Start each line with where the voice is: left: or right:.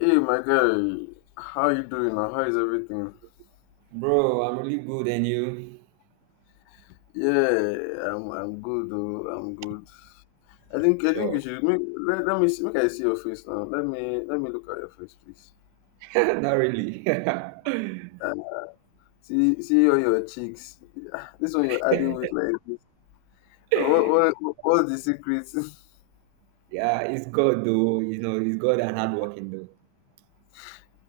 left: Hey, my guy, how you doing? Now? How is everything?
right: Bro, I'm really good and you?
left: Yeah, I'm good. Though, I'm good. I think you
right: Sure.
left: should make, let me see, make I see your face now. Let me look at your face, please.
right: Not really.
left: Ah, see all your cheeks. Ah, this one you're adding weight like this. Ah, what's the secret?
right: Yeah, it's God though. You know, it's God and hard working though.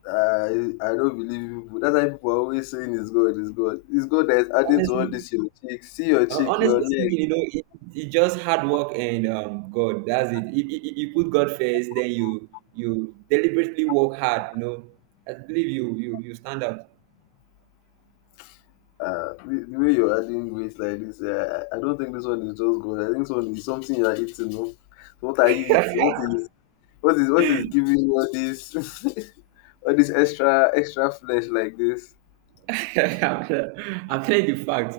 left: I don't believe people. That's why people are always saying it's God, it's God, it's God that is adding to all
right: Honestly,
left: this your cheeks. See your cheek, your
right: honestly
left: neck.
right: speaking, you know, it's just hard work and God. That's it. You put God first, then you deliberately work hard. You know, I believe you stand out.
left: The way you're adding weight like this, I don't think this one is just gold. I think this one is something you are eating. No, so what are you eating? What is what is giving you all this all this extra flesh like this?
right: I'm telling you facts.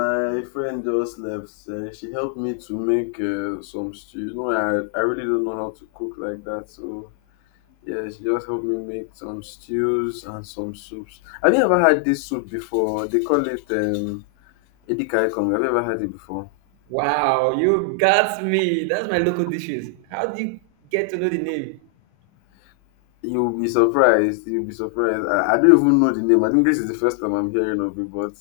left: My friend just left. She helped me to make some stew. I really don't know how to cook like that. So, yeah, she just helped me make some stews and some soups. Have you ever had this soup before? They call it edikai kong. Have you ever had it before?
right: Wow, you got me. That's my local dishes. How do you get to know the name?
left: You'll be surprised. You'll be surprised. I don't even know the name. I think this is the first time I'm hearing of it, but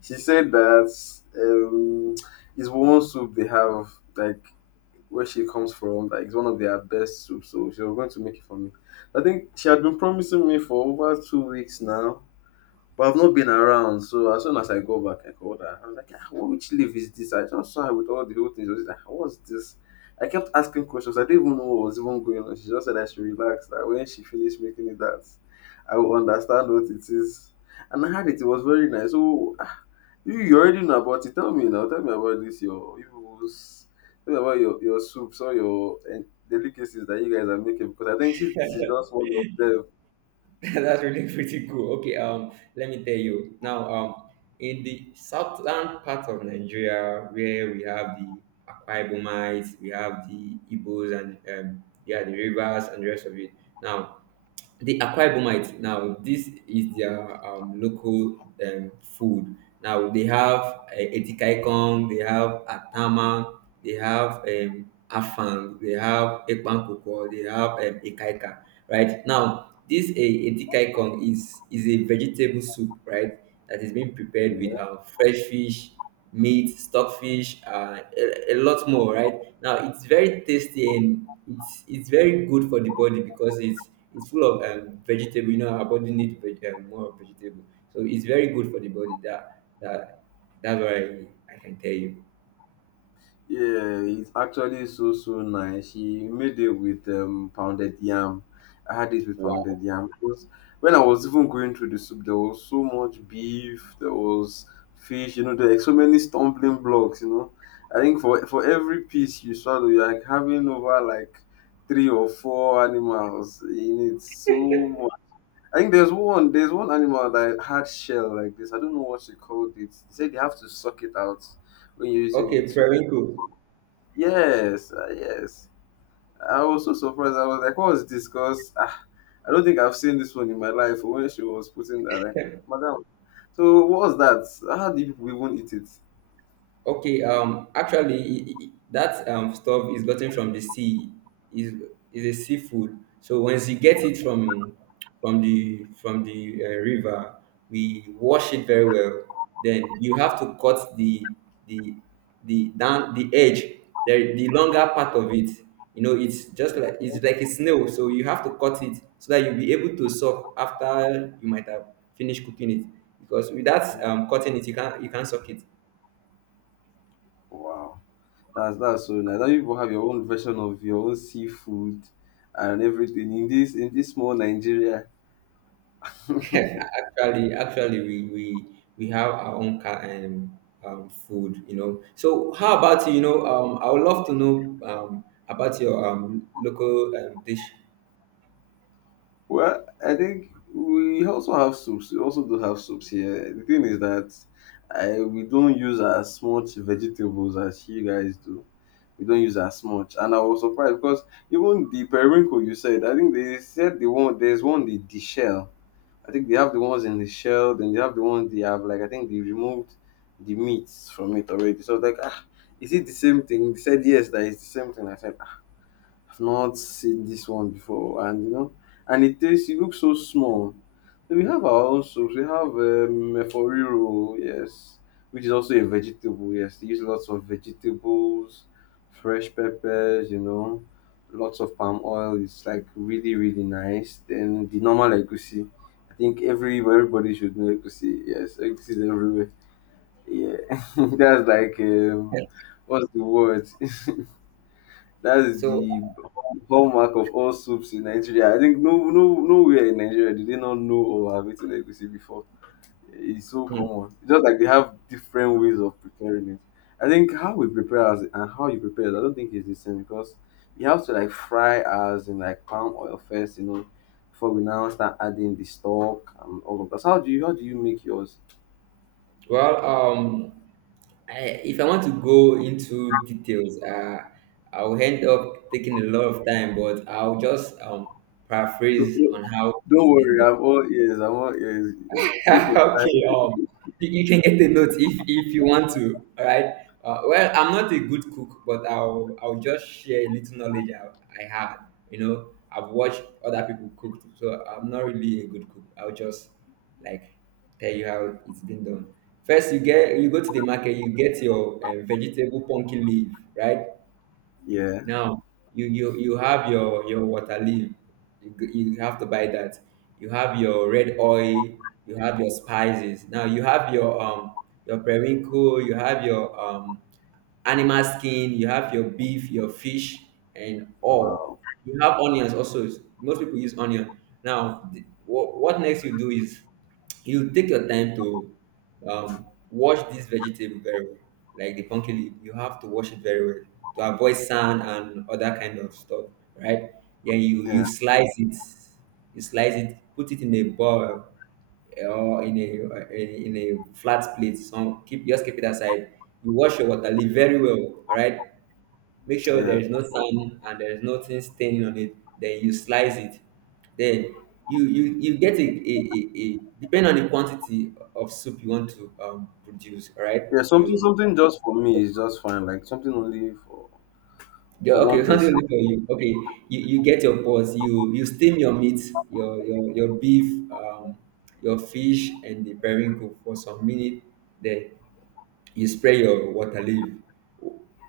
left: she said that it's one soup they have, like where she comes from, like it's one of their best soups. So she was going to make it for me. I think she had been promising me for over 2 weeks now. But I've not been around, so as soon as I go back, I called her. I was like, ah, what, which leaf is this? I just saw her with all the whole things. I was like, "Ah, what's this?" I kept asking questions. I didn't even know what was even going on. She just said I should relax, that when she finished making it that I will understand what it is. And I had it. It was very nice. So ah, you already know about it. Tell me now. Tell me about this. Your evils. Tell me about your soups or your delicacies that you guys are making. Because I think this is just one of
right: That's really pretty cool. Okay, let me tell you now. In the southern part of Nigeria, where we have the Akwa Ibomites, we have the Igbos, and yeah, the rivers and the rest of it. Now, the Akwa Ibomites. Now, this is their local food. Now they have Etikaikon, they have Atama, they have Afang, they have Epankoko, they have Ekaika, right? Now, this Etikaikon is a vegetable soup, right? That is being prepared with
left: them.
right: fresh fish, meat, stockfish, a lot more, right? Now, it's very tasty and it's very good for the body because it's full of vegetable. You know, our body needs more vegetable. So it's very good for the body. That that's what I can tell you.
left: Yeah, it's actually so nice. She made it with pounded yam. I had it with
right: Wow.
left: pounded yam because when I was even going through the soup, there was so much beef, there was fish, you know, there were so many stumbling blocks, you know. I think for every piece you swallow, you're like having over like 3 or 4 animals in it. So much. I think there's one animal that had shell like this. I don't know what she called it. She said they have to suck it out when you're using it
right: Okay,
left: to eat.
right: very cool.
left: Yes, ah, yes. I was so surprised. I was like, what was this? Because ah, I don't think I've seen this one in my life when she was putting that. Like, Madam, so what was that? How do people even eat it?
right: Okay, actually, that stuff is gotten from the sea. is is a seafood. So once you get it from the river, we wash it very well. Then you have to cut the the down the edge, the longer part of it. You know, it's just like a snail. So you have to cut it so that you'll be able to suck after you might have finished cooking it. Because without cutting it, you can't suck it.
left: Wow. That's so nice. Now you people have your own version of your own seafood and everything in this small Nigeria.
right: Actually, we we have our own car and food, you know. So, how about you? You know, I would love to know about your local dish.
left: Well, I think we also have soups. We also do have soups here. The thing is that I we don't use as much vegetables as you guys do. We don't use as much, and I was surprised because even the periwinkle you said, I think they said there's one the shell. I think they have the ones in the shell, then they have the ones they have like I think they removed the meats from it already. So I was like, ah, is it the same thing? They said yes, that is the same thing. I said I've not seen this one before, and you know, and it tastes. It looks so small. So we have our own soups. We have eforiro, yes, which is also a vegetable. Yes, they use lots of vegetables, fresh peppers. You know, lots of palm oil. It's like really, really nice. Then the normal egusi. I think everybody should know egusi. Yes, egusi is everywhere. Yeah, that's like
right: Yeah.
left: what's the word? That's
right: So,
left: the hallmark of all soups in Nigeria. I think no, no, nowhere in Nigeria did they not know or have eaten egusi before. It's so common.
right: mm,
left: It's just like they have different ways of preparing it. I think how we prepare as and how you prepare it, I don't think it's the same because you have to like fry as in like palm oil first, you know, before we now start adding the stock and all of that. So how do you make yours?
right: well, if I want to go into details, I'll end up taking a lot of time, but I'll just
left: Don't,
right: paraphrase on how
left: don't
right: it's been
left: worry,
right: done.
left: I'm all ears. I'm all ears. Take your
right: Okay,
left: time.
right: you can get the note if you want to. All right. Well, I'm not a good cook, but I'll just share a little knowledge I had. You know, I've watched other people cook, so I'm not really a good cook. I'll just like tell you how it's been done. First, you go to the market, you get your vegetable pumpkin leaf, right?
left: Yeah.
right: Now you have your water leaf. You have to buy that. You have your red oil. You have your spices. Now you have your periwinkle. You have your animal skin, you have your beef, your fish, and
left: Wow.
right: all. You have onions also. Most people use onion. Now, what next you do is you take your time to wash this vegetable very well, like the pumpkin leaf. You have to wash it very well to avoid sand and other kind of stuff, right? Then you
left: Yeah.
right: slice it, put it in a bowl, or in a flat plate. So keep it aside. You wash your water, leave very well, all right? Make sure there
left: Yeah.
right: is no sand and there is nothing staining on it. Then you slice it. Then you get a depending on the quantity of soup you want to produce, all right?
left: Yeah, something
right: You
left: something just for me is just fine, like something only
right: Yeah,
left: for one
right: okay, something
left: person.
right: only for you. Okay, you get your pots, you steam your meat, your beef, your fish and the periwinkle for some minute. Then you spray your water leaf.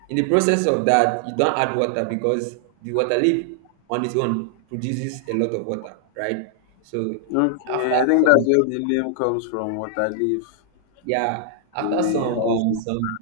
right: In the process of that, you don't add water because the water leaf on its own produces a lot of water, right? So after
left: Okay, I think that's
right: some,
left: where the name comes from, what I live
right: yeah,
left: in
right: after
left: the house with.
right: some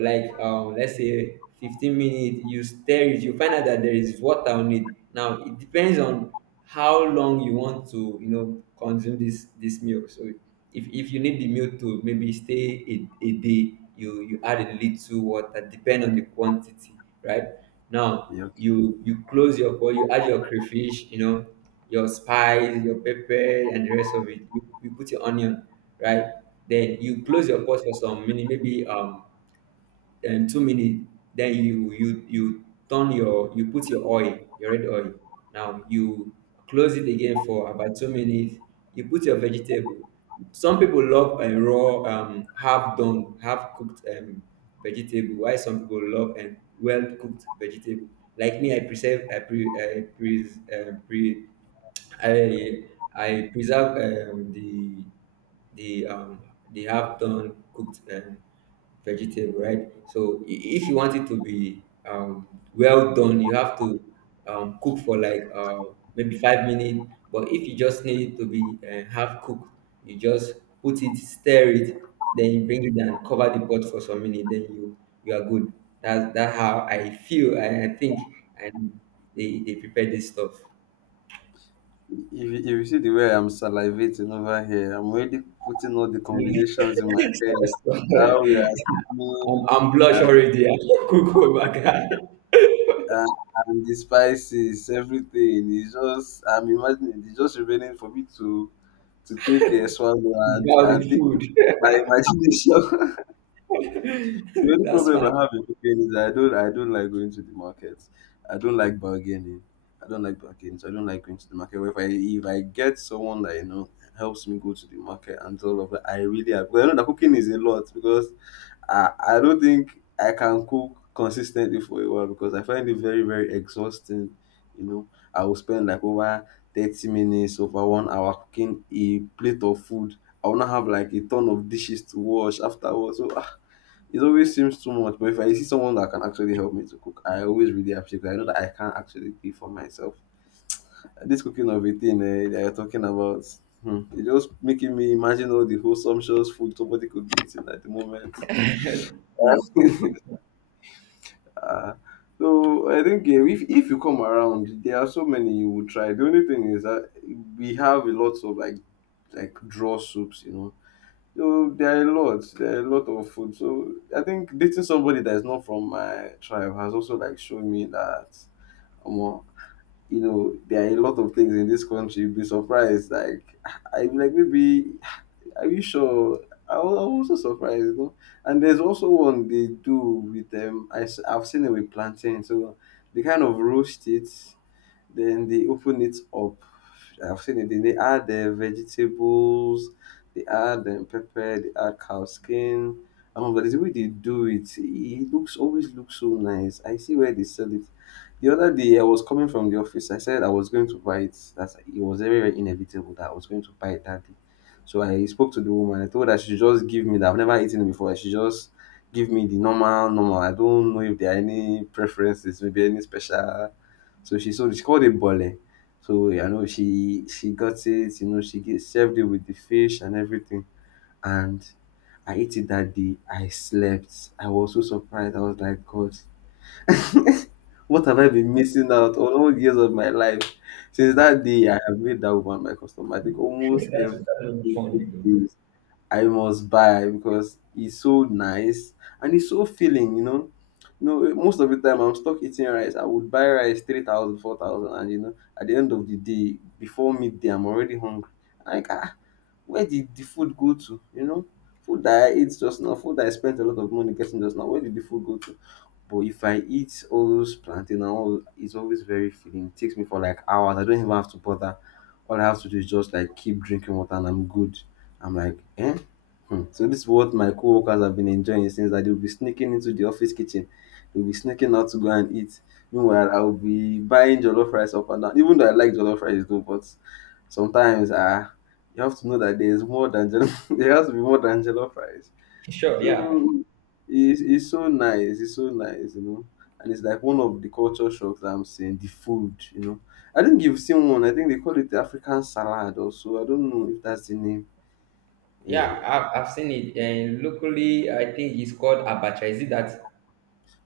right: let's say 15 minutes, you stir it, you find out that there is water on it. Now it depends on how long you want to, you know, consume this milk. So if you need the milk to maybe stay a day, you add a little water depend on the quantity, right? Now
left: Yeah, okay,
right: you close your pot, you add your crayfish, you know, your spice, your pepper, and the rest of it. You put your onion, right? Then you close your pot for some minute, maybe then 2 minutes. Then you put your oil, your red oil. Now you close it again for about 2 minutes. You put your vegetable. Some people love a raw, half done, half cooked vegetable. Why some people love and well cooked vegetable. Like me, I preserve, I pre, pre.
left: fine.
right: I I preserve the um the half done cooked vegetable, right? So if you want it to be well done, you have to cook for like maybe 5 minutes. But if you just need it to be half cooked, you just put it, stir it, then you bring it down, cover the pot for some minutes, then you are good. That's how I feel. I think and they prepare this stuff.
left: If you see the way I'm salivating over here, I'm already putting all the
right: Yeah.
left: combinations in my
right: So-
left: head. How we
right: so-
left: are steaming,
right: I'm blush
left: and,
right: already. I could go back
left: and, and the spices, everything. It's just, I'm imagining, it's just remaining for me to take a swallow
right: without
left: and
right: the
left: take
right: food.
left: my imagination. The only
right: That's
left: problem
right: fine.
left: I have in cooking is I don't like going to the market. I don't like bargaining. I don't like bargaining. So I don't like going to the market. But if I get someone that you know helps me go to the market and all of that, I really have. Because I know that cooking is a lot because I don't think I can cook consistently for a while because I find it very very exhausting. You know, I will spend like over 30 minutes over 1 hour cooking a plate of food. I will not have like a ton of dishes to wash afterwards. So ah, it always seems too much, but if I see someone that can actually help me to cook, I always really appreciate it. I know that I can't actually do it for myself. This cooking of a thing eh, that you're talking about, hmm, it's just making me imagine all the whole sumptuous food somebody could be eating at the moment. Ah, so I think yeah, if you come around, there are so many you would try. The only thing is that we have a lot of like draw soups, you know. So there are a lot, there are a lot of food. So I think dating somebody that is not from my tribe has also like shown me that, um, you know, there are a lot of things in this country. You'd be surprised. Like I like maybe, are you sure? I was also surprised, you know. And there's also one they do with them. I've seen it with plantain. So they kind of roast it, then they open it up. I've seen it. Then they add the vegetables. They add the pepper. They add cow skin. But the way they do it, it looks always looks so nice. I see where they sell it. The other day, I was coming from the office. I said I was going to buy it. That's it was very, very inevitable that I was going to buy it that day. So I spoke to the woman. I told her she should just give me that. I've never eaten it before. She just give me the normal, normal. I don't know if there are any preferences, maybe any special, so she sold it. She called it bole. So I know she got it. You know, she get, served it with the fish and everything. And I ate it that day. I slept. I was so surprised. I was like, God, what have I been missing out on all years of my life? Since that day, I have made that woman my customer. I think almost every day. I must buy because it's so nice and it's so filling, you know. You know, eh, most of the time I'm stuck eating rice. I would buy rice 3,000, 4,000, and you know, at the end of the day, before midday, I'm already hungry. Like, ah, where did the food go to? You know, food that I ate just now, food that I spent a lot of money getting just now, where did the food go to? But if I eat all those plantain and all, it's always very filling. It takes me for like hours. I don't even have to bother. All I have to do is just like keep drinking water and I'm good. I'm like, eh? Hmm. So this is what my co-workers have been enjoying since that they'll be sneaking into the office kitchen. They'll be sneaking out to go and eat. Meanwhile, I'll be buying jollof rice up and down. Even though I like jollof rice though, but sometimes you have to know that there is more than jollof. There has to be more than jollof rice.
right: Sure, yeah.
left: So it's so nice, it's so nice, you know. And it's like one of the culture shocks that I'm seeing, the food, you know. I think you've seen one, I think they call it the African salad also. I don't know if that's the name.
right: Yeah, I've seen it. And locally, I think it's called abacha. Is it that?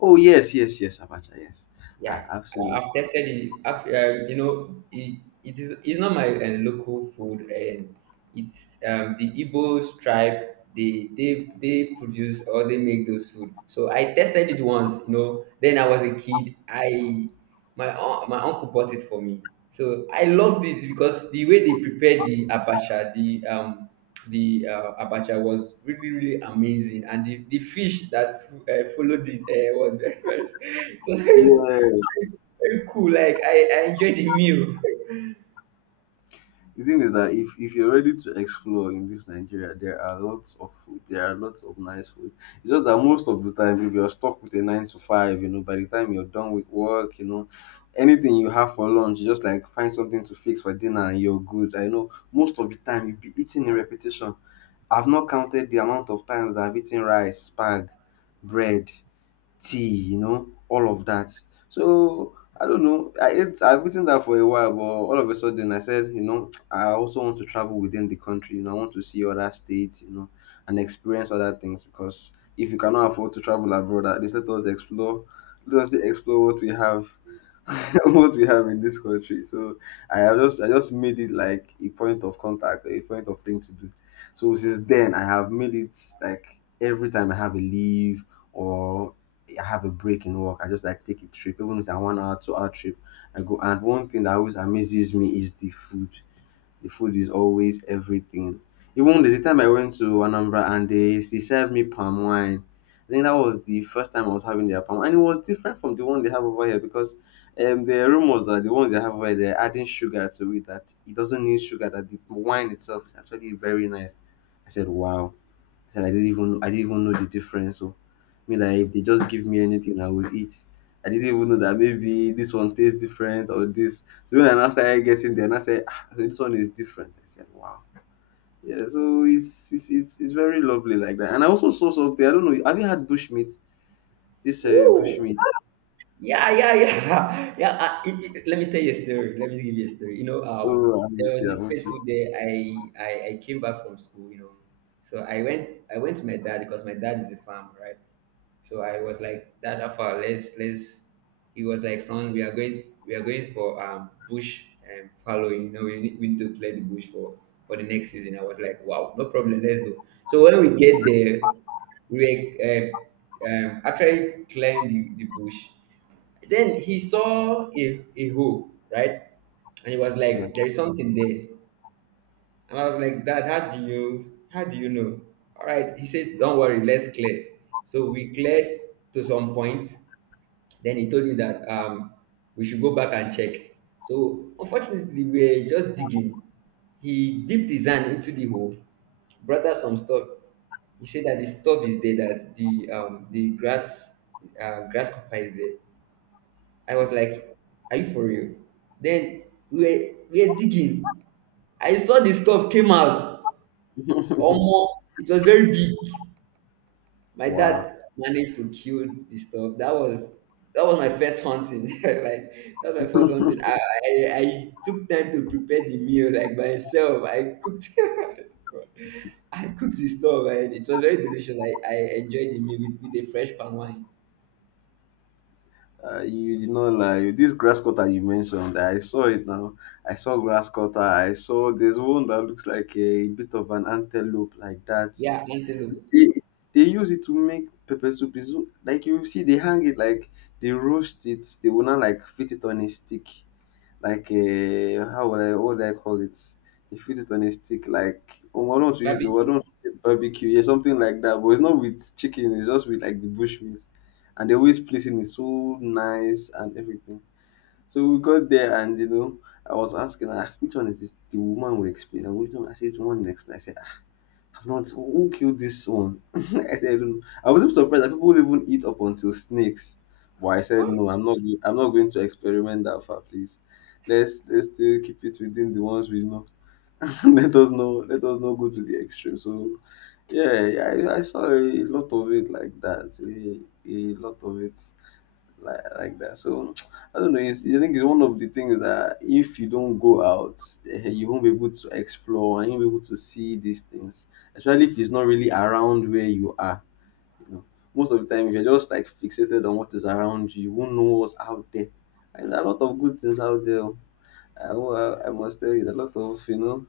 left: Oh yes, yes, yes, Abacha, yes. I,
right: Yeah,
left: I've seen it.
right: I've tested it. You know, it's not my local food, and it's the Igbo tribe. They produce or they make those food. So I tested it once. You know, then I was a kid. My uncle bought it for me. So I loved it because the way they prepared the abacha, the abacha was really really amazing, and the fish that followed it was very very it was very nice.
left: Yeah,
right: It's very cool. Like I enjoyed the meal.
left: the thing is that if you're ready to explore in this Nigeria, there are lots of food. There are lots of nice food. It's just that most of the time, if you're stuck with a nine to five, you know, by the time you're done with work, you know, anything you have for lunch, you just like find something to fix for dinner and you're good. I know most of the time you'll be eating in repetition. I've not counted the amount of times that I've eaten rice, spag, bread, tea, you know, all of that. So I don't know. I've eaten that for a while, but all of a sudden I said, you know, I also want to travel within the country. You know, I want to see other states, you know, and experience other things because if you cannot afford to travel abroad, at least let us explore what we have, what we have in this country. So I just made it like a point of contact, a point of thing to do. So since then, I have made it like every time I have a leave or I have a break in work. I just like take a trip, even if it's a 1 hour, 2 hour trip. I go, and one thing that always amazes me is the food. The food is always everything. Even there's a time I went to Anambra and they served me palm wine. I think that was the first time I was having their palm, and it was different from the one they have over here because the rumors that the one they have over here they're adding sugar to it, that it doesn't need sugar. That the wine itself is actually very nice. I said, wow. I said, I didn't even know the difference. So me like if they just give me anything I will eat. I didn't even know that maybe this one tastes different or this. So when I now started getting there, and I said, ah, this one is different. I said, wow. Yeah, so it's it's very lovely like that. And I also saw something. I don't know. Have you had bushmeat? This
right: Woo!
left: bushmeat.
right: Yeah, yeah, yeah, yeah. Let me tell you a story. Let me give you a story. You know,
left: Oh, I'm
right: there
left: with
right: was
left: you.
right: this
left: I'm with
right: fateful day. I came back from school. You know, so I went to my dad because my dad is a farmer, right? So I was like, Dada, for let's. He was like, son, we are going for bush and following. You know, we need to clear the bush for the next season. I was like, wow, no problem, let's go. So when we get there, we were actually clearing the bush. Then he saw a hole, right? And he was
left: you.
right: like, there is something there. And I was like, Dad, how do you know? All right. He said, Don't worry, let's clear. So we cleared to some point. Then he told me that we should go back and check. So unfortunately, we were just digging. He dipped his hand into the hole, brought out some stuff. He said that the stuff is there, that the grasshopper is there. I was like, Are you for real? Then we were, we were digging. I saw the stuff came out.
left: Yeah.
right: Omo, it was very big. My
left: Wow.
right: dad managed to kill the stuff. That was my first hunting. like that was my first hunting. I took time to prepare the meal like by myself. I cooked. God. I cooked the stuff and it was very delicious. I enjoyed the meal with a fresh palm wine.
left: You did not lie. This grass cutter you mentioned, I saw it now. I saw grass cutter. I saw there's one that looks like a bit of an antelope like that.
right: Yeah, antelope,
left: They they use it to make pepper soup. Is like you see they hang it like they roast it. They will not like fit it on a stick. Like how would I what would I call it? They fit it on a stick like, oh, I don't want to use the word, I
right: barbecue.
left: don't want to say barbecue, yeah, something like that. But it's not with chicken, it's just with like the bush meat. And they always placing it so nice and everything. So we got there and you know, I was asking her, "Ah, which one is this?" The woman will explain. And which one? I said, which one will explain? I said, "Ah, I've not. Who killed this one?" I don't know. I wasn't surprised that people even eat up until snakes. But I said no. I'm not going to experiment that far, please. Let's still keep it within the ones we know. Let us know. Let us not go to the extreme. So, yeah, I saw a lot of it like that. A lot of it like that. So I don't know. It's, I think it's one of the things that if you don't go out, eh, you won't be able to explore and you won't be able to see these things, especially if it's not really around where you are. You know, most of the time, if you're just like fixated on what is around you, you won't know what's out there. And there are a lot of good things out there. Oh. I must tell you, there are a lot of you know,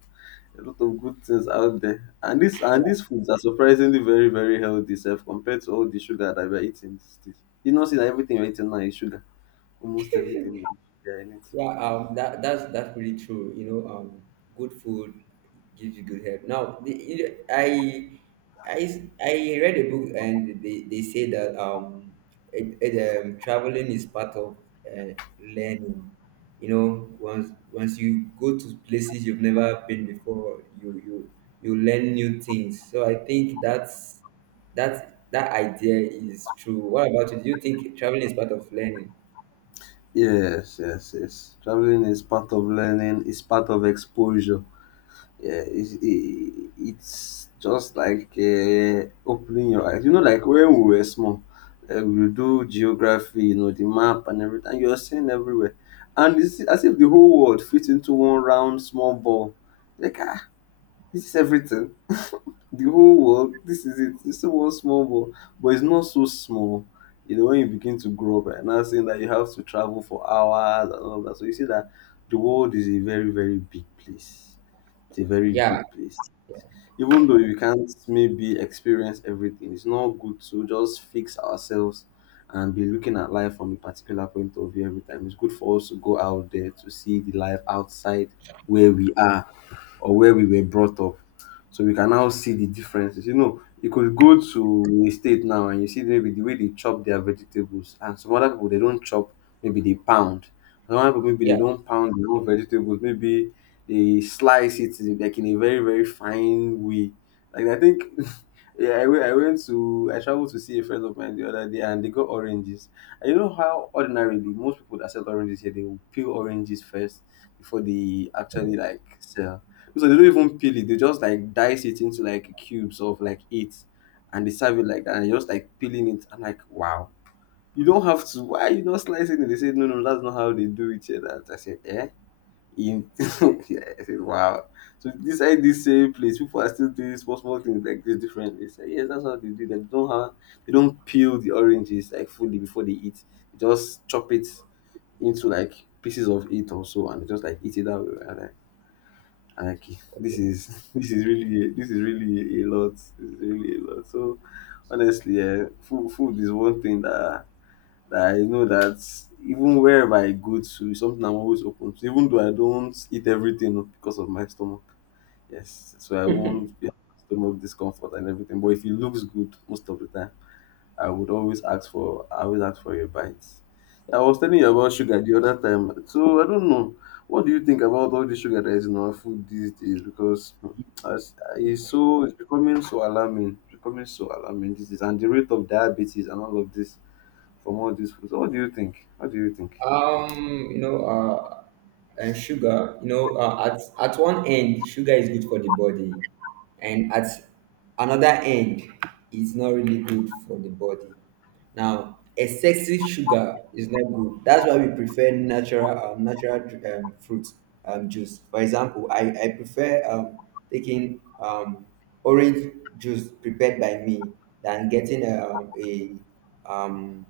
left: a lot of good things out there. And this and these foods are surprisingly very very healthy, self compared to all the sugar that we're eating these days. You know, see that everything you're eating now is sugar. Almost everything is there in it.
right: Yeah, that that's pretty true. You know, good food gives you good health. You know, I read a book and they say that traveling is part of learning. You know, once you go to places you've never been before, you learn new things. So I think that that idea is true. What about you? Do you think traveling is part of learning?
left: Yes, yes, yes. Traveling is part of learning. It's part of exposure. Yeah, it's just like opening your eyes. You know, like when we were small, we would do geography. You know, the map and everything. You're seeing everywhere, and it's as if the whole world fits into one round small ball. Like ah, this is everything. The whole world, this is it. It's still one small world, but it's not so small. You know, when you begin to grow up and now saying that you have to travel for hours and all of that. So you see that the world is a very, very big place. It's a very
right: Yeah,
left: big place.
right: yeah,
left: Even though you can't maybe experience everything, it's not good to just fix ourselves and be looking at life from a particular point of view every time. It's good for us to go out there to see the life outside where we are or where we were brought up. So we can now see the differences. You know, you could go to a state now and you see maybe the way they chop their vegetables, and some other people they don't chop, maybe they pound. Some other people maybe they
right: yeah.
left: don't pound their own vegetables, maybe they like in a very very fine way. Like I think, yeah, I traveled to see a friend of mine the other day, and they got oranges. And you know how ordinarily most people that sell oranges here they will peel oranges first before they actually like sell, so they don't even peel it. They just like dice it into like cubes of like eight, and they serve it like that. And you're just like peeling it. I'm like, wow. You don't have to. Why are you not slicing it? They said, no, no, that's not how they do it here. That I said, eh. In yeah, I said, wow. So inside this same place, people are still doing small small things like this differently. They say, yes, that's how they do that. They don't peel the oranges like fully before they eat. They just chop it into like pieces of it or so, and they just like eat it that way, right? Like this is this is really a lot, this is really a lot. So honestly food is one thing that I know that even wherever I go to is something I'm always open to, even though I don't eat everything because of my stomach. Yes, so I won't be stomach discomfort and everything, but if it looks good most of the time I always ask for your bites. I was telling you about sugar the other time. So I don't know. What do you think about all the sugar that is in our food these days? Because hmm, as- it's so it's becoming so alarming. It's becoming so alarming these days. And the rate of diabetes and all of this from all these foods. So, what do you think? What do you think?
right: You know, and sugar, you know, at one end, sugar is good for the body, and at another end, it's not really good for the body. Now, excessive sugar is not good. That's why we prefer natural, natural fruit juice. For example, I prefer taking orange juice prepared by me than getting um,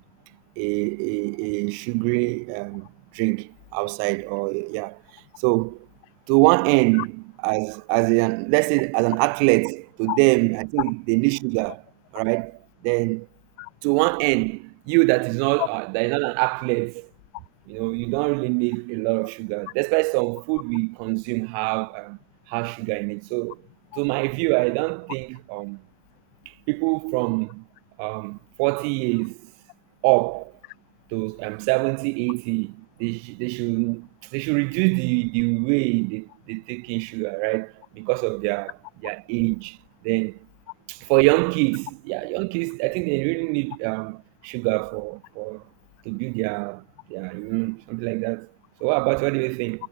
right: a sugary drink outside. Or yeah, so to one end, as an, let's say, as an athlete, to them I think they need sugar, all right? Then to one end, you that is not an athlete, you know, you don't really need a lot of sugar, despite some food we consume have sugar in it. So to my view, I don't think people from 40 years up to 70, 80, they should reduce the way they take in sugar, right? Because of their age. Then for young kids, yeah, young kids, I think they really need sugar for to build their immune, something like that. So what do you think?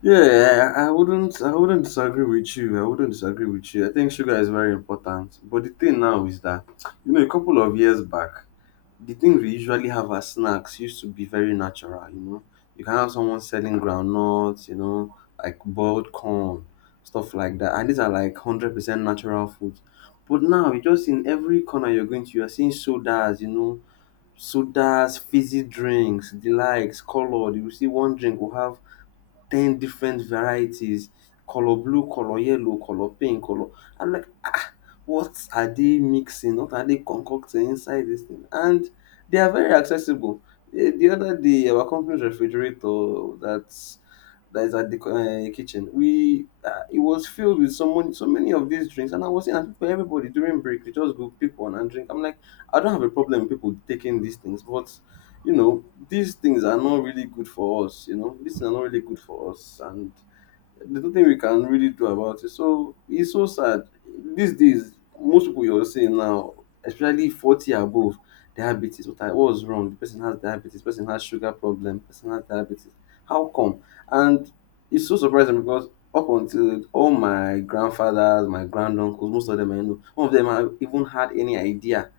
left: Yeah, I wouldn't disagree with you. I think sugar is very important. But the thing now is that you know a couple of years back the things we usually have as snacks used to be very natural, you know. You can have someone selling groundnuts, you know, like boiled corn, stuff like that. And these are like 100% natural foods. But now, you just in every corner you're going to, you're seeing sodas, you know, sodas, fizzy drinks, the likes, colored. You will see one drink will have ten different varieties, color blue, color yellow, color pink color. I'm like, ah, what are they mixing? What are they concocting inside this thing? And they are very accessible. Eh, the other day our company's refrigerator that's that is at the kitchen, we it was filled with so many of these drinks. And I was saying, "Ah, people, everybody during break we just go pick one and drink." I'm like, I don't have a problem with people taking these things, but you know, these things are not really good for us, you know, these things are not really good for us. And there's nothing we can really do about it. So it's so sad. These days, most people you're seeing now, especially 40 above, diabetes. What I what's wrong? The person has diabetes, the person has sugar problem, the person has diabetes. How come? And it's so surprising because up until all my grandfathers, my granduncles, most of them I know, none of them have even had any idea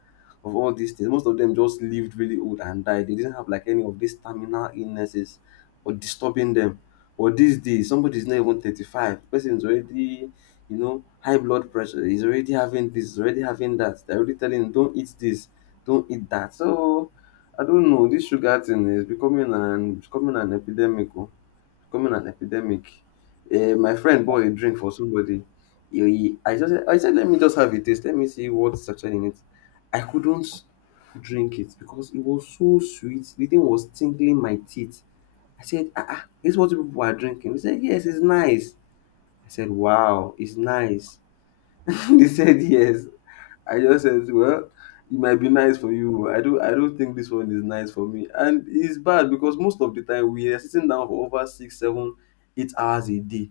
left: of all these things. Most of them just lived really old and died. They didn't have like any of these terminal illnesses or disturbing them. But these days, somebody is not even 35. The person is already, you know, high blood pressure. He's already having this, he's already having that. They're already telling him, don't eat this, don't eat that. So, I don't know. This sugar thing is becoming an epidemic. Oh. Becoming an epidemic. My friend bought a drink for somebody. I said, let me just have a taste. Let me see what's actually in it. I couldn't drink it because it was so sweet. The thing was tingling my teeth. I said, ah, ah, this is what people are drinking. He said, yes, it's nice. I said, wow, it's nice. They said yes. I just said, well, it might be nice for you. I don't think this one is nice for me. And it's bad because most of the time we are sitting down for over 6, 7, 8 hours a day.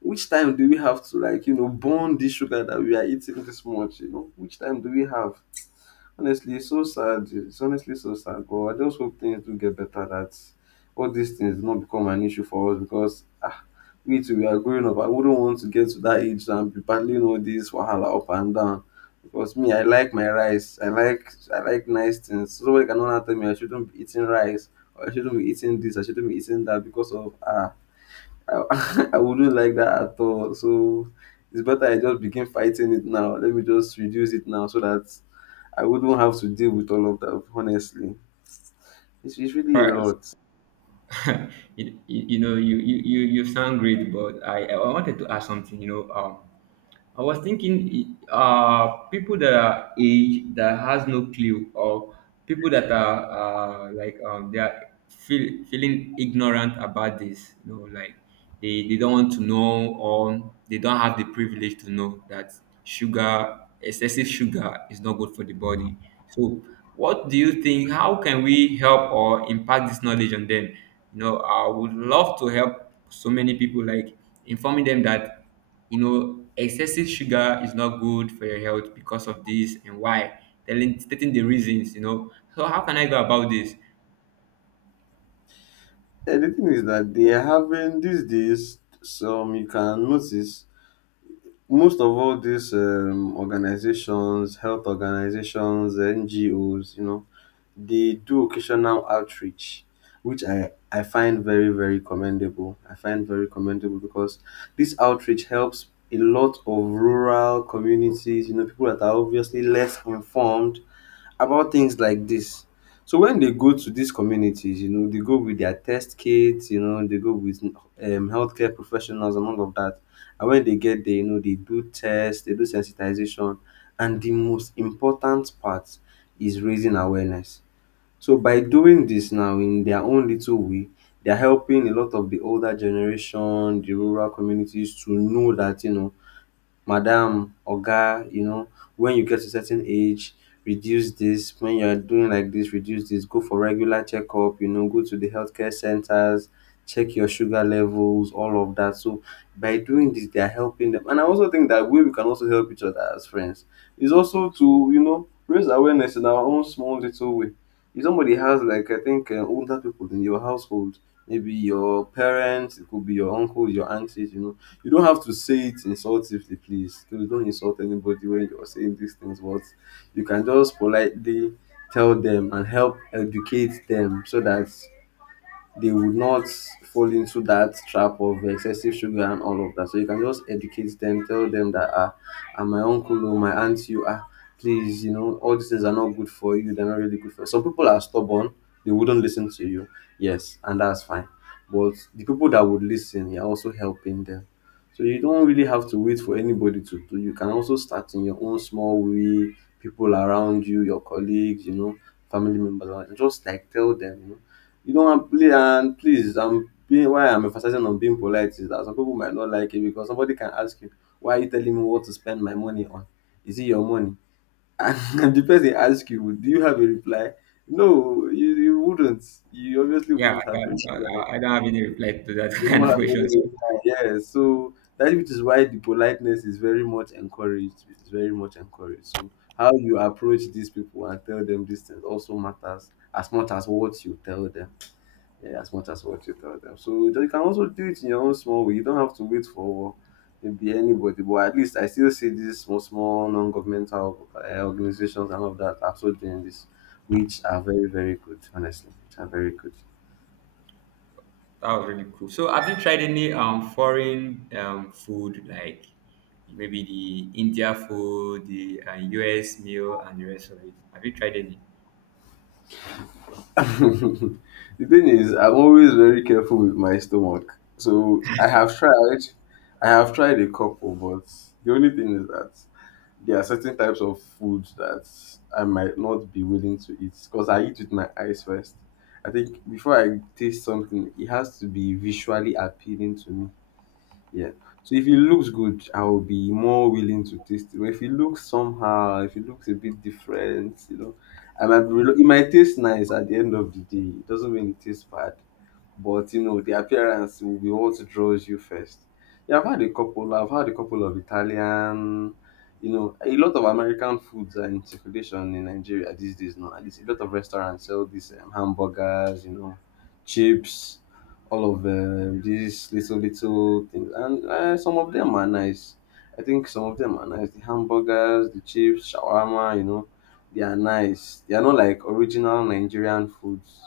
left: Which time do we have to, like, you know, burn this sugar that we are eating this much? You know, which time do we have? Honestly, it's so sad. It's honestly so sad. But I just hope things do get better, that all these things do not become an issue for us, because ah, me too, we are growing up. I wouldn't want to get to that age and be battling all this wahala up and down. Because me, I like my rice. I like nice things. So somebody cannot tell me I shouldn't be eating rice, or I shouldn't be eating this, I shouldn't be eating that because of ah, I, I wouldn't like that at all. So it's better I just begin fighting it now. Let me just reduce it now so that I wouldn't have to deal with all of that, honestly. It's really a lot.
right: You know, you sound great, but I wanted to ask something, you know. I was thinking, uh, people that are age that has no clue, or people that are they are feeling ignorant about this, you know, like they don't want to know, or they don't have the privilege to know that sugar excessive sugar is not good for the body. So what do you think? How can we help or impact this knowledge on them? You know, I would love to help so many people, like informing them that, you know, excessive sugar is not good for your health because of this, and why. Telling Stating the reasons, you know. So how can I go about this?
left: And the thing is that they are having these days, some you can notice, most of all these organizations, health organizations, NGOs, you know, they do occasional outreach, which I find very, very commendable. I find very commendable, because this outreach helps a lot of rural communities, you know, people that are obviously less informed about things like this. So when they go to these communities, you know, they go with their test kits, you know, they go with healthcare professionals and all of that. And when they get there, you know, they do tests, they do sensitization. And the most important part is raising awareness. So by doing this now in their own little way, they're helping a lot of the older generation, the rural communities, to know that, you know, madam, oga, you know, when you get to certain age, reduce this. When you are doing like this, reduce this. Go for regular checkup, you know, go to the healthcare centers, check your sugar levels, all of that. So by doing this, they are helping them. And I also think that way we can also help each other as friends is also to, you know, raise awareness in our own small little way. If somebody has like, I think, older people in your household, maybe your parents, it could be your uncles, your aunties, you know, you don't have to say it insultively, please. Please don't insult anybody when you're saying these things. But you can just politely tell them and help educate them, so that they would not fall into that trap of excessive sugar and all of that. So you can just educate them, tell them that ah, and my uncle or my aunt, you ah, please, you know, all these things are not good for you. They're not really good for you. Some people are stubborn; they wouldn't listen to you. Yes, and that's fine. But the people that would listen, you're also helping them. So you don't really have to wait for anybody to do. You can also start in your own small way. People around you, your colleagues, you know, family members, and just like tell them, you know, you don't want play. And please, I'm being why I'm emphasizing on being polite is that some people might not like it, because somebody can ask you, why are you telling me what to spend my money on? Is it your money? And the person asks you, do you have a reply? No, you wouldn't. You obviously
right: Yeah,
left: wouldn't have a reply.
right: I don't have any reply to that
left: You
right: kind
left: won't
right: of
left: have
right: question.
left: any
right: So
left: reply. Yes. So that, which is why the politeness is very much encouraged. It's very much encouraged. So how you approach these people and tell them these things also matters as much as what you tell them, yeah, as much as what you tell them. So you can also do it in your own small way. You don't have to wait for maybe anybody. But at least I still see these small, small non-governmental organizations and all of that are also doing this, which are very, very good. Honestly, which are very good.
right: that was really cool. So have you tried any foreign food, like maybe the India food, the US meal, and the rest of it? Have you tried any?
left: The thing is, I'm always very careful with my stomach. So I have tried a couple, but the only thing is that there are certain types of foods that I might not be willing to eat because I eat with my eyes first. I think before I taste something, it has to be visually appealing to me. Yeah. So if it looks good, I will be more willing to taste it. But if it looks somehow, if it looks a bit different, you know, I might be relo- it might taste nice at the end of the day. It doesn't mean it tastes bad. But you know, the appearance will be what draws you first. Yeah, I've had a couple. I've had a couple of Italian. You know, a lot of American foods are in circulation in Nigeria these days. No, at least a lot of restaurants sell these hamburgers. You know, chips, all of these little little things, and some of them are nice. I think some of them are nice. The hamburgers, the chips, shawarma. You know, they are nice. They are not like original Nigerian foods,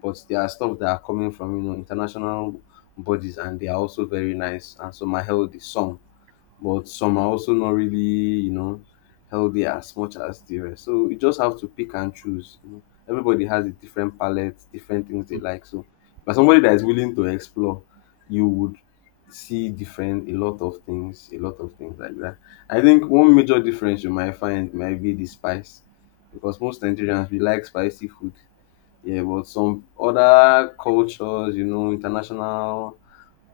left: but there are stuff that are coming from, you know, international bodies, and they are also very nice. And some are healthy, some, but some are also not really, you know, healthy as much as the rest. So you just have to pick and choose, you know. Everybody has a different palette, different things they like. So but somebody that is willing to explore, you would see different, a lot of things, a lot of things like that. I think one major difference you might find might be the spice, because most Nigerians we like spicy food. Yeah, but some other cultures, you know, international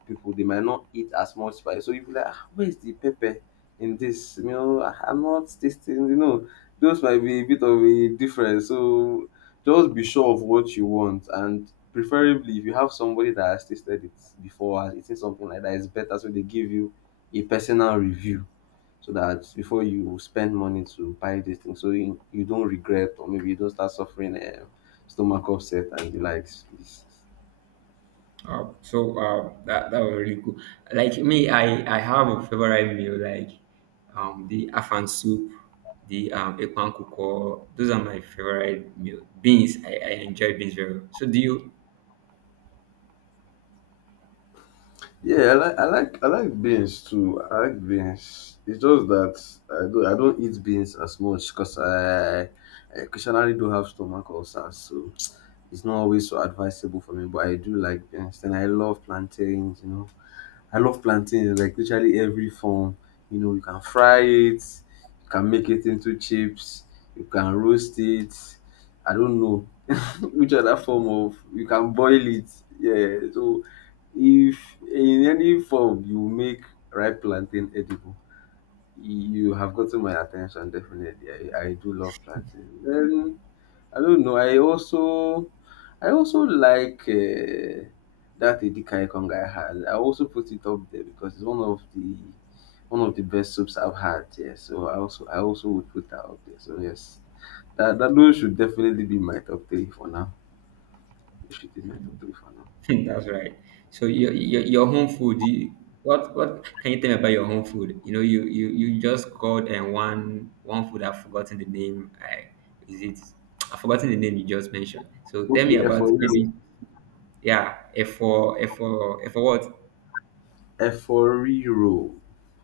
left: people, they might not eat as much spice. So you be like, ah, where is the pepper in this? You know, "Ah, I'm not tasting, you know, those might be a bit of a difference. So just be sure of what you want. And preferably, if you have somebody that has tasted it before, has eaten something like that, it's better. So they give you a personal review, so that before you spend money to buy this thing, so you don't regret or maybe you don't start suffering stomach upset and the likes. Please.
right: So that that was really cool. Like me, I have a favorite meal, like the afan soup, the ekpan kuko. Those are my favorite meal. Beans, I enjoy beans very well. So do you?
left: Yeah, I like beans too. I like beans. It's just that I don't eat beans as much, because I occasionally do have stomach ulcers, so it's not always so advisable for me. But I do like beans. Then I love plantains. You know, I love plantain like literally every form. You know, you can fry it, you can make it into chips, you can roast it. I don't know which other form of you can boil it. Yeah, so if in any form you make ripe plantain edible, you have gotten my attention definitely. I do love plantain. I don't know. I also I also like that Edika Ikonga has. I also put it up there because it's one of the best soups I've had. Yeah, so I also would put that up there. So yes, that those should definitely be my top three for now. They should be my top three for now.
right: That's right. So your home food. What can you tell me about your home food? You know, you just called and one food. I've forgotten the name. I is it? I've forgotten the name you just mentioned. So tell me
left: Okay,
right: about
left: Eforiro.
right: maybe. Yeah, F for what?
left: Eforiro.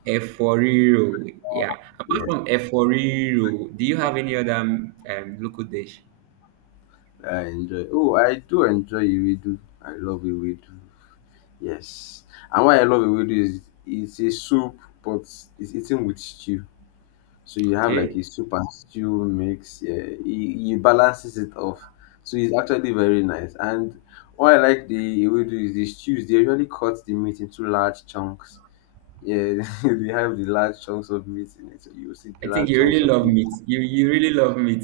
right: Eforiro. Yeah. Apart
left: Yes,
right: from Eforiro, do you have any other local dish?
left: I enjoy. Oh, I do enjoy Iwedu. I love Iwedu. Yes. And why I love ewedu is it's a soup, but it's eaten with stew. So you have like
right: Okay.
left: a soup and stew mix. Yeah, it balances it off. So it's actually very nice. And what I like the ewedu is the stews. They usually cut the meat into large chunks. Yeah, they have the large chunks of meat in it. So you see
right: I
left: the
right: think
left: large
right: you
left: chunks
right: really
left: of
right: love
left: meat.
right: meat. You really love meat.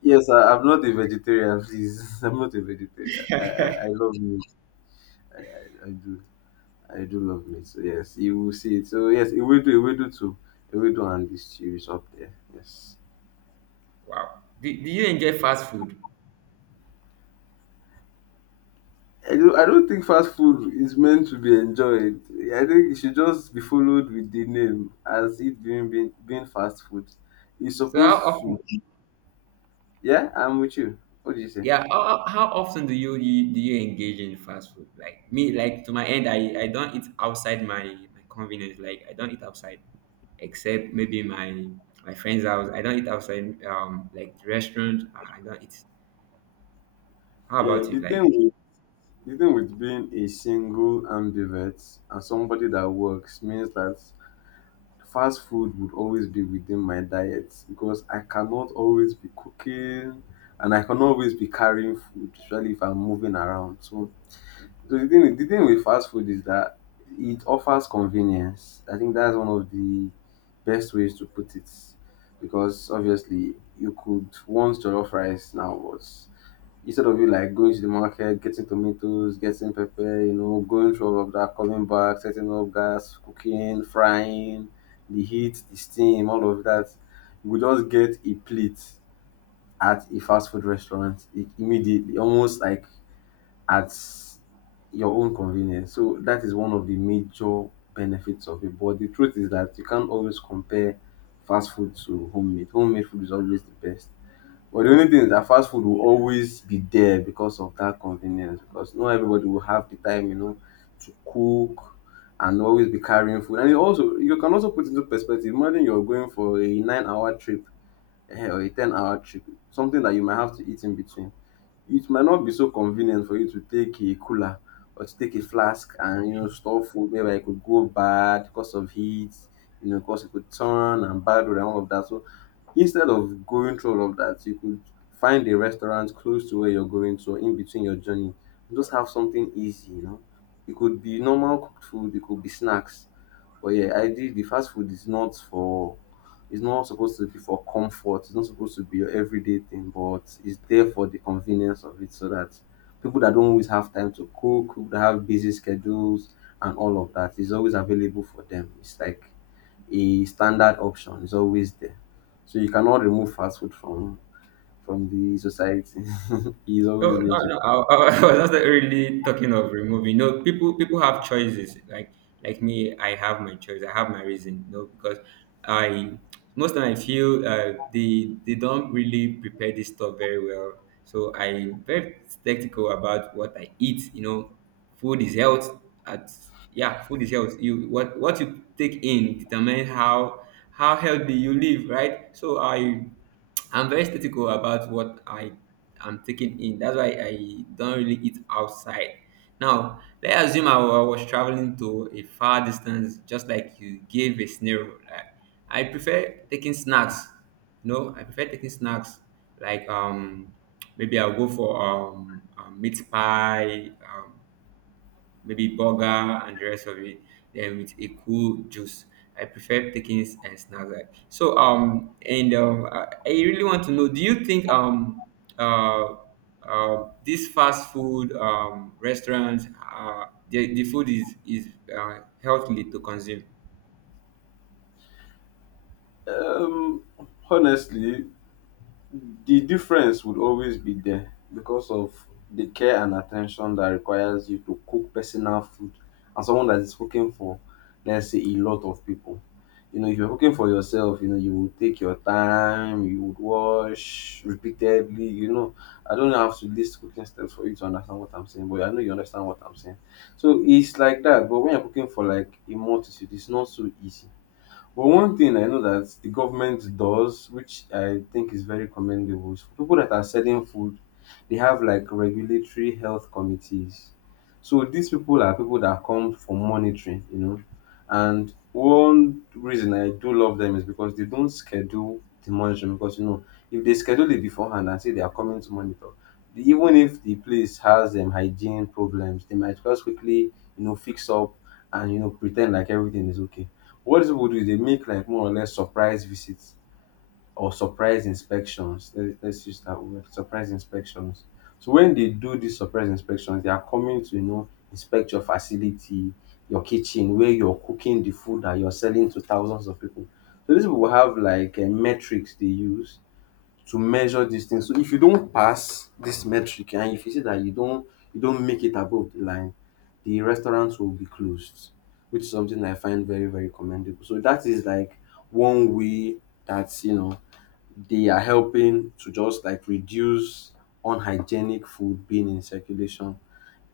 left: Yes, I'm not a vegetarian. Please, I'm not a vegetarian. I love meat. I do. I do love me. So yes, you will see it. So yes, it will do. It will do too. It will do, and this stew is up there. Yes.
right: Wow. Do you enjoy fast food?
left: I do. I don't think fast food is meant to be enjoyed. I think it should just be followed with the name as it being fast food. It's
right: So how
left: supposed
right: often?
left: to. Yeah, I'm with you. What do you say?
right: Yeah. How often do you, you do you engage in fast food? Like me, like to my end, I don't eat outside my convenience. Like, I don't eat outside, except maybe my friend's house. I don't eat outside. Like restaurant, I don't eat. How
left: Yeah,
right: about you?
left: the thing
right: Like.
left: with the thing with being a single ambivert and somebody that works means that fast food would always be within my diet because I cannot always be cooking and I cannot always be carrying food, especially if I'm moving around. So, so the thing with fast food is that it offers convenience. I think that's one of the best ways to put it because obviously you could want jollof rice now, but instead of you like going to the market, getting tomatoes, getting pepper, you know, going through all of that, coming back, setting up gas, cooking, frying, the heat, the steam, all of that, you will just get a plate at a fast food restaurant immediately, almost like at your own convenience. So that is one of the major benefits of it. But the truth is that you can't always compare fast food to homemade. Homemade food is always the best. But the only thing is that fast food will always be there because of that convenience because not everybody will have the time, you know, to cook and always be carrying food. And you can also put into perspective, imagine you're going for a 9 hour trip eh, or a 10 hour trip, something that you might have to eat in between. It might not be so convenient for you to take a cooler or to take a flask and you know store food whereby it could go bad because of heat, you know, because it could turn and bad and all of that. So instead of going through all of that, you could find a restaurant close to where you're going to or in between your journey and just have something easy, you know. It could be normal cooked food, it could be snacks. But yeah, I did the fast food is not for it's not supposed to be for comfort. It's not supposed to be your everyday thing, but it's there for the convenience of it so that people that don't always have time to cook, people that have busy schedules and all of that is always available for them. It's like a standard option. It's always there. So you cannot remove fast food from the society. It's
right: No,
left: always
right: no,
left: going to
right: no.
left: be.
right: I I was not really talking of removing. No, people have choices. Like me, I have my choice. I have my reason. No, because I most time I feel, they don't really prepare this stuff very well. So I'm very skeptical about what I eat. You know, food is health. At yeah, food is health. You, what you take in determine how healthy you live, right? I'm very statical about what I am taking in. That's why I don't really eat outside. Now, let's assume I was traveling to a far distance, just like you gave a scenario. Like, I prefer taking snacks. No, I prefer taking snacks. Like, maybe I'll go for a meat pie, maybe burger and the rest of it, then with a cool juice. I prefer taking it and snacks like so. And I really want to know. Do you think uh, these fast food restaurants, uh, the food is, healthily to consume?
left: Um, honestly, the difference would always be there because of the care and attention that requires you to cook personal food and someone that is cooking for, let's say, a lot of people. You know, if you're cooking for yourself, you know, you will take your time, you would wash repeatedly, you know. I don't have to list cooking steps for you to understand what I'm saying, but I know you understand what I'm saying. So it's like that. But when you're cooking for like a multitude, it's not so easy. But one thing I know that the government does, which I think is very commendable, is for people that are selling food, they have like regulatory health committees. So these people are people that come for monitoring, you know. And one reason I do love them is because they don't schedule the monitoring because you know if they schedule it beforehand and say they are coming to monitor, the- even if the place has hygiene problems, they might just quickly you know fix up and you know pretend like everything is okay. What these people do is they make like more or less surprise visits or surprise inspections. Let's use that word, surprise inspections. So when they do these surprise inspections, they are coming to you know inspect your facility, your kitchen, where you're cooking the food that you're selling to thousands of people. So these people have like metrics they use to measure this thing. So if you don't pass this metric and if you see that you don't make it above the line, the restaurants will be closed, which is something I find very, very commendable. So that is like one way that you know they are helping to just like reduce unhygienic food being in circulation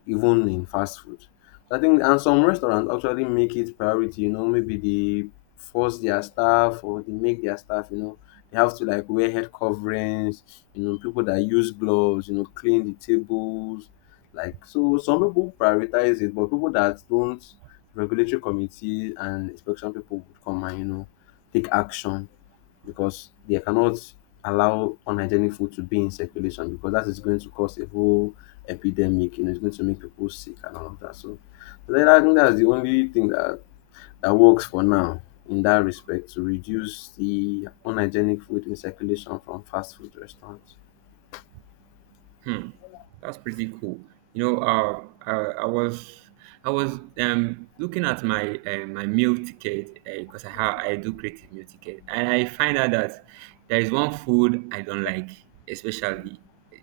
left: even in fast food. So I think and some restaurants actually make it priority, you know, maybe they force their staff or they make their staff, you know, they have to like wear head coverings, you know, people that use gloves, you know, clean the tables. Like so some people prioritize it, but people that don't regulatory committee and inspection people would come and, you know, take action because they cannot allow unhygienic food to be in circulation because that is going to cause a whole epidemic, you know, it's going to make people sick and all of that. So so then I think that's the only thing that, that works for now in that respect to reduce the unhygienic food in circulation from fast food restaurants.
right: Hmm, that's pretty cool. You know, I was I was looking at my my meal ticket, because I have I do creative meal ticket, and I find out that there is one food I don't like, especially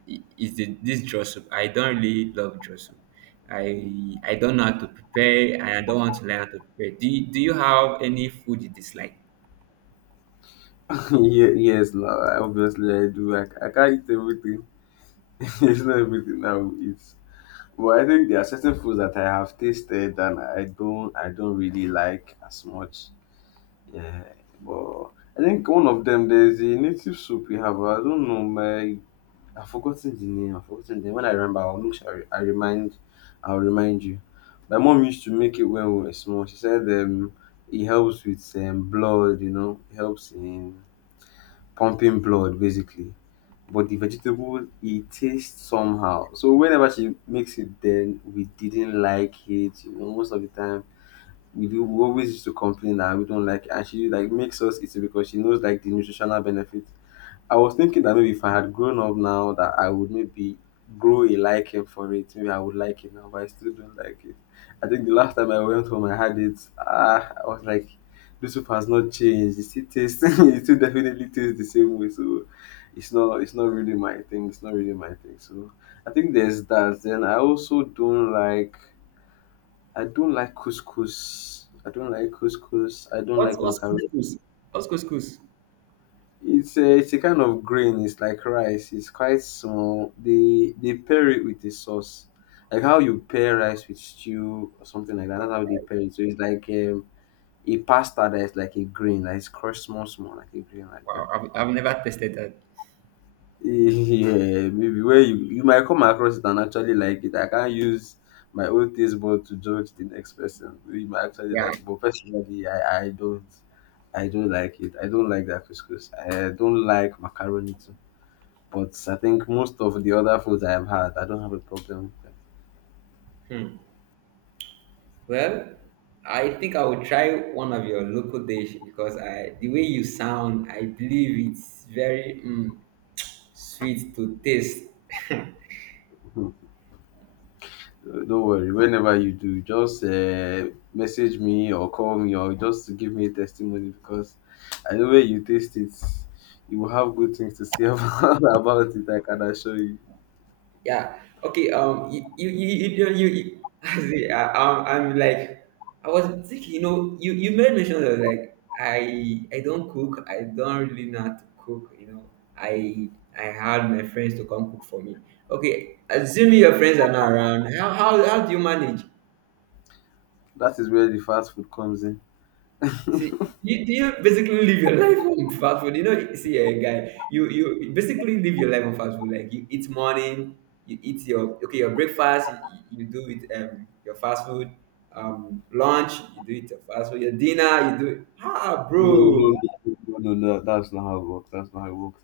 right: is the this draw soup. I don't really love draw soup. I don't know how to prepare, and I don't want to learn how to prepare. Do you have any food you dislike?
left: Yeah, yes, no, I- obviously I do. I can't eat everything. It's not everything I will eat. But I think there are certain foods that I have tasted and I don't really like as much. Yeah, but I think one of them there's a native soup we have. I don't know my I've forgotten the name. I've forgotten the name. When I remember, I'll look. I'll remind you. My mom used to make it when we were small. She said it helps with blood. You know, it helps in pumping blood basically. But the vegetable it tastes somehow. So whenever she makes it, then we didn't like it. You know, most of the time we always used to complain that we don't like it, and she like makes us eat it because she knows like the nutritional benefit. I was thinking that maybe if I had grown up now, that I would maybe grow a liking for it. Maybe I would like it now, but I still don't like it. I think the last time I went home, I had it. Ah, I was like, this soup has not changed. It still tastes. It still definitely tastes the same way. So it's not. It's not really my thing. It's not really my thing. So I think there's that. Then I also don't like I don't like couscous. I don't like couscous. I don't like
right: What's
left: macaroni.
right: couscous? What's couscous?
left: It's a kind of grain. It's like rice. It's quite small. They pair it with a sauce, like how you pair rice with stew or something like that. That's how they pair it. So it's like a pasta that is like a grain, like it's crushed small, small, like a grain like that.
right: Wow, I've never tasted that.
left: Yeah, maybe where you might come across it and actually like it. I can't use my own taste bud to judge the next person. You might actually
right: Yeah.
left: like it, but personally, I don't. I don't like it. I don't like that couscous. I don't like macaroni too. But I think most of the other foods I have had, I don't have a problem with
right: Hmm. Well, I think I will try one of your local dish, because I the way you sound, I believe it's very mm, sweet to taste.
left: them. Don't worry. Whenever you do, just message me or call me or just give me a testimony because I know when you taste it, you will have good things to say about it. I can assure you.
right: Yeah. Okay. You you you you you. You I see, I'm like I was thinking. You know, you made mention of like I don't cook. I don't really know how to cook. You know, I I had my friends to come cook for me. Okay. Assuming your friends are not around, how do you manage?
left: That is where the fast food comes in.
right: See, you, do you basically live your life on fast food? You know, see, a guy, you basically live your life on fast food. Like you eat morning, you eat your, okay, your breakfast, you do it your fast food, lunch, you do it your fast food, your dinner, you do it. Ah,
left: No, no,
right: bro.
left: no, that's not how it works. That's not how it works.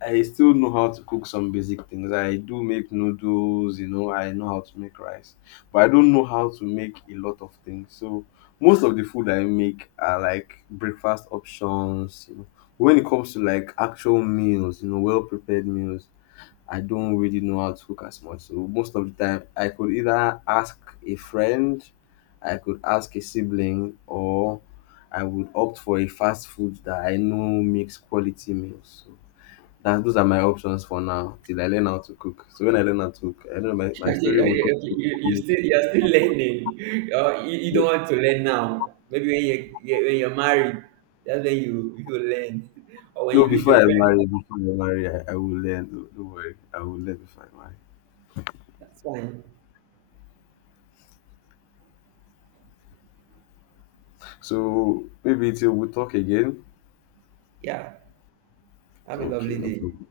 left: I still know how to cook some basic things. I do make noodles, you know, I know how to make rice, but I don't know how to make a lot of things. So most of the food I make are like breakfast options, you know. When it comes to like actual meals, you know, well prepared meals, I don't really know how to cook as much. So most of the time, I could either ask a friend, I could ask a sibling, or I would opt for a fast food that I know makes quality meals. So that those are my options for now till I learn how to cook. So when I learn how to cook, I know my, my
right: Okay,
left: story would
right: okay,
left: not
right: okay.
left: be
right: You
left: cook.
right: still, you are still learning. You you don't want to learn now. Maybe when when you're married, that's when you learn, or when
left: No,
right: you leave your parents.
left: before I marry, I will learn. Don't worry, I will learn before I marry.
right: That's fine.
left: So maybe till we talk again.
right: Yeah. Have a
left: Okay,
right: lovely
left: no
right: day.
left: problem.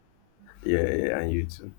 left: Yeah, yeah, and you too.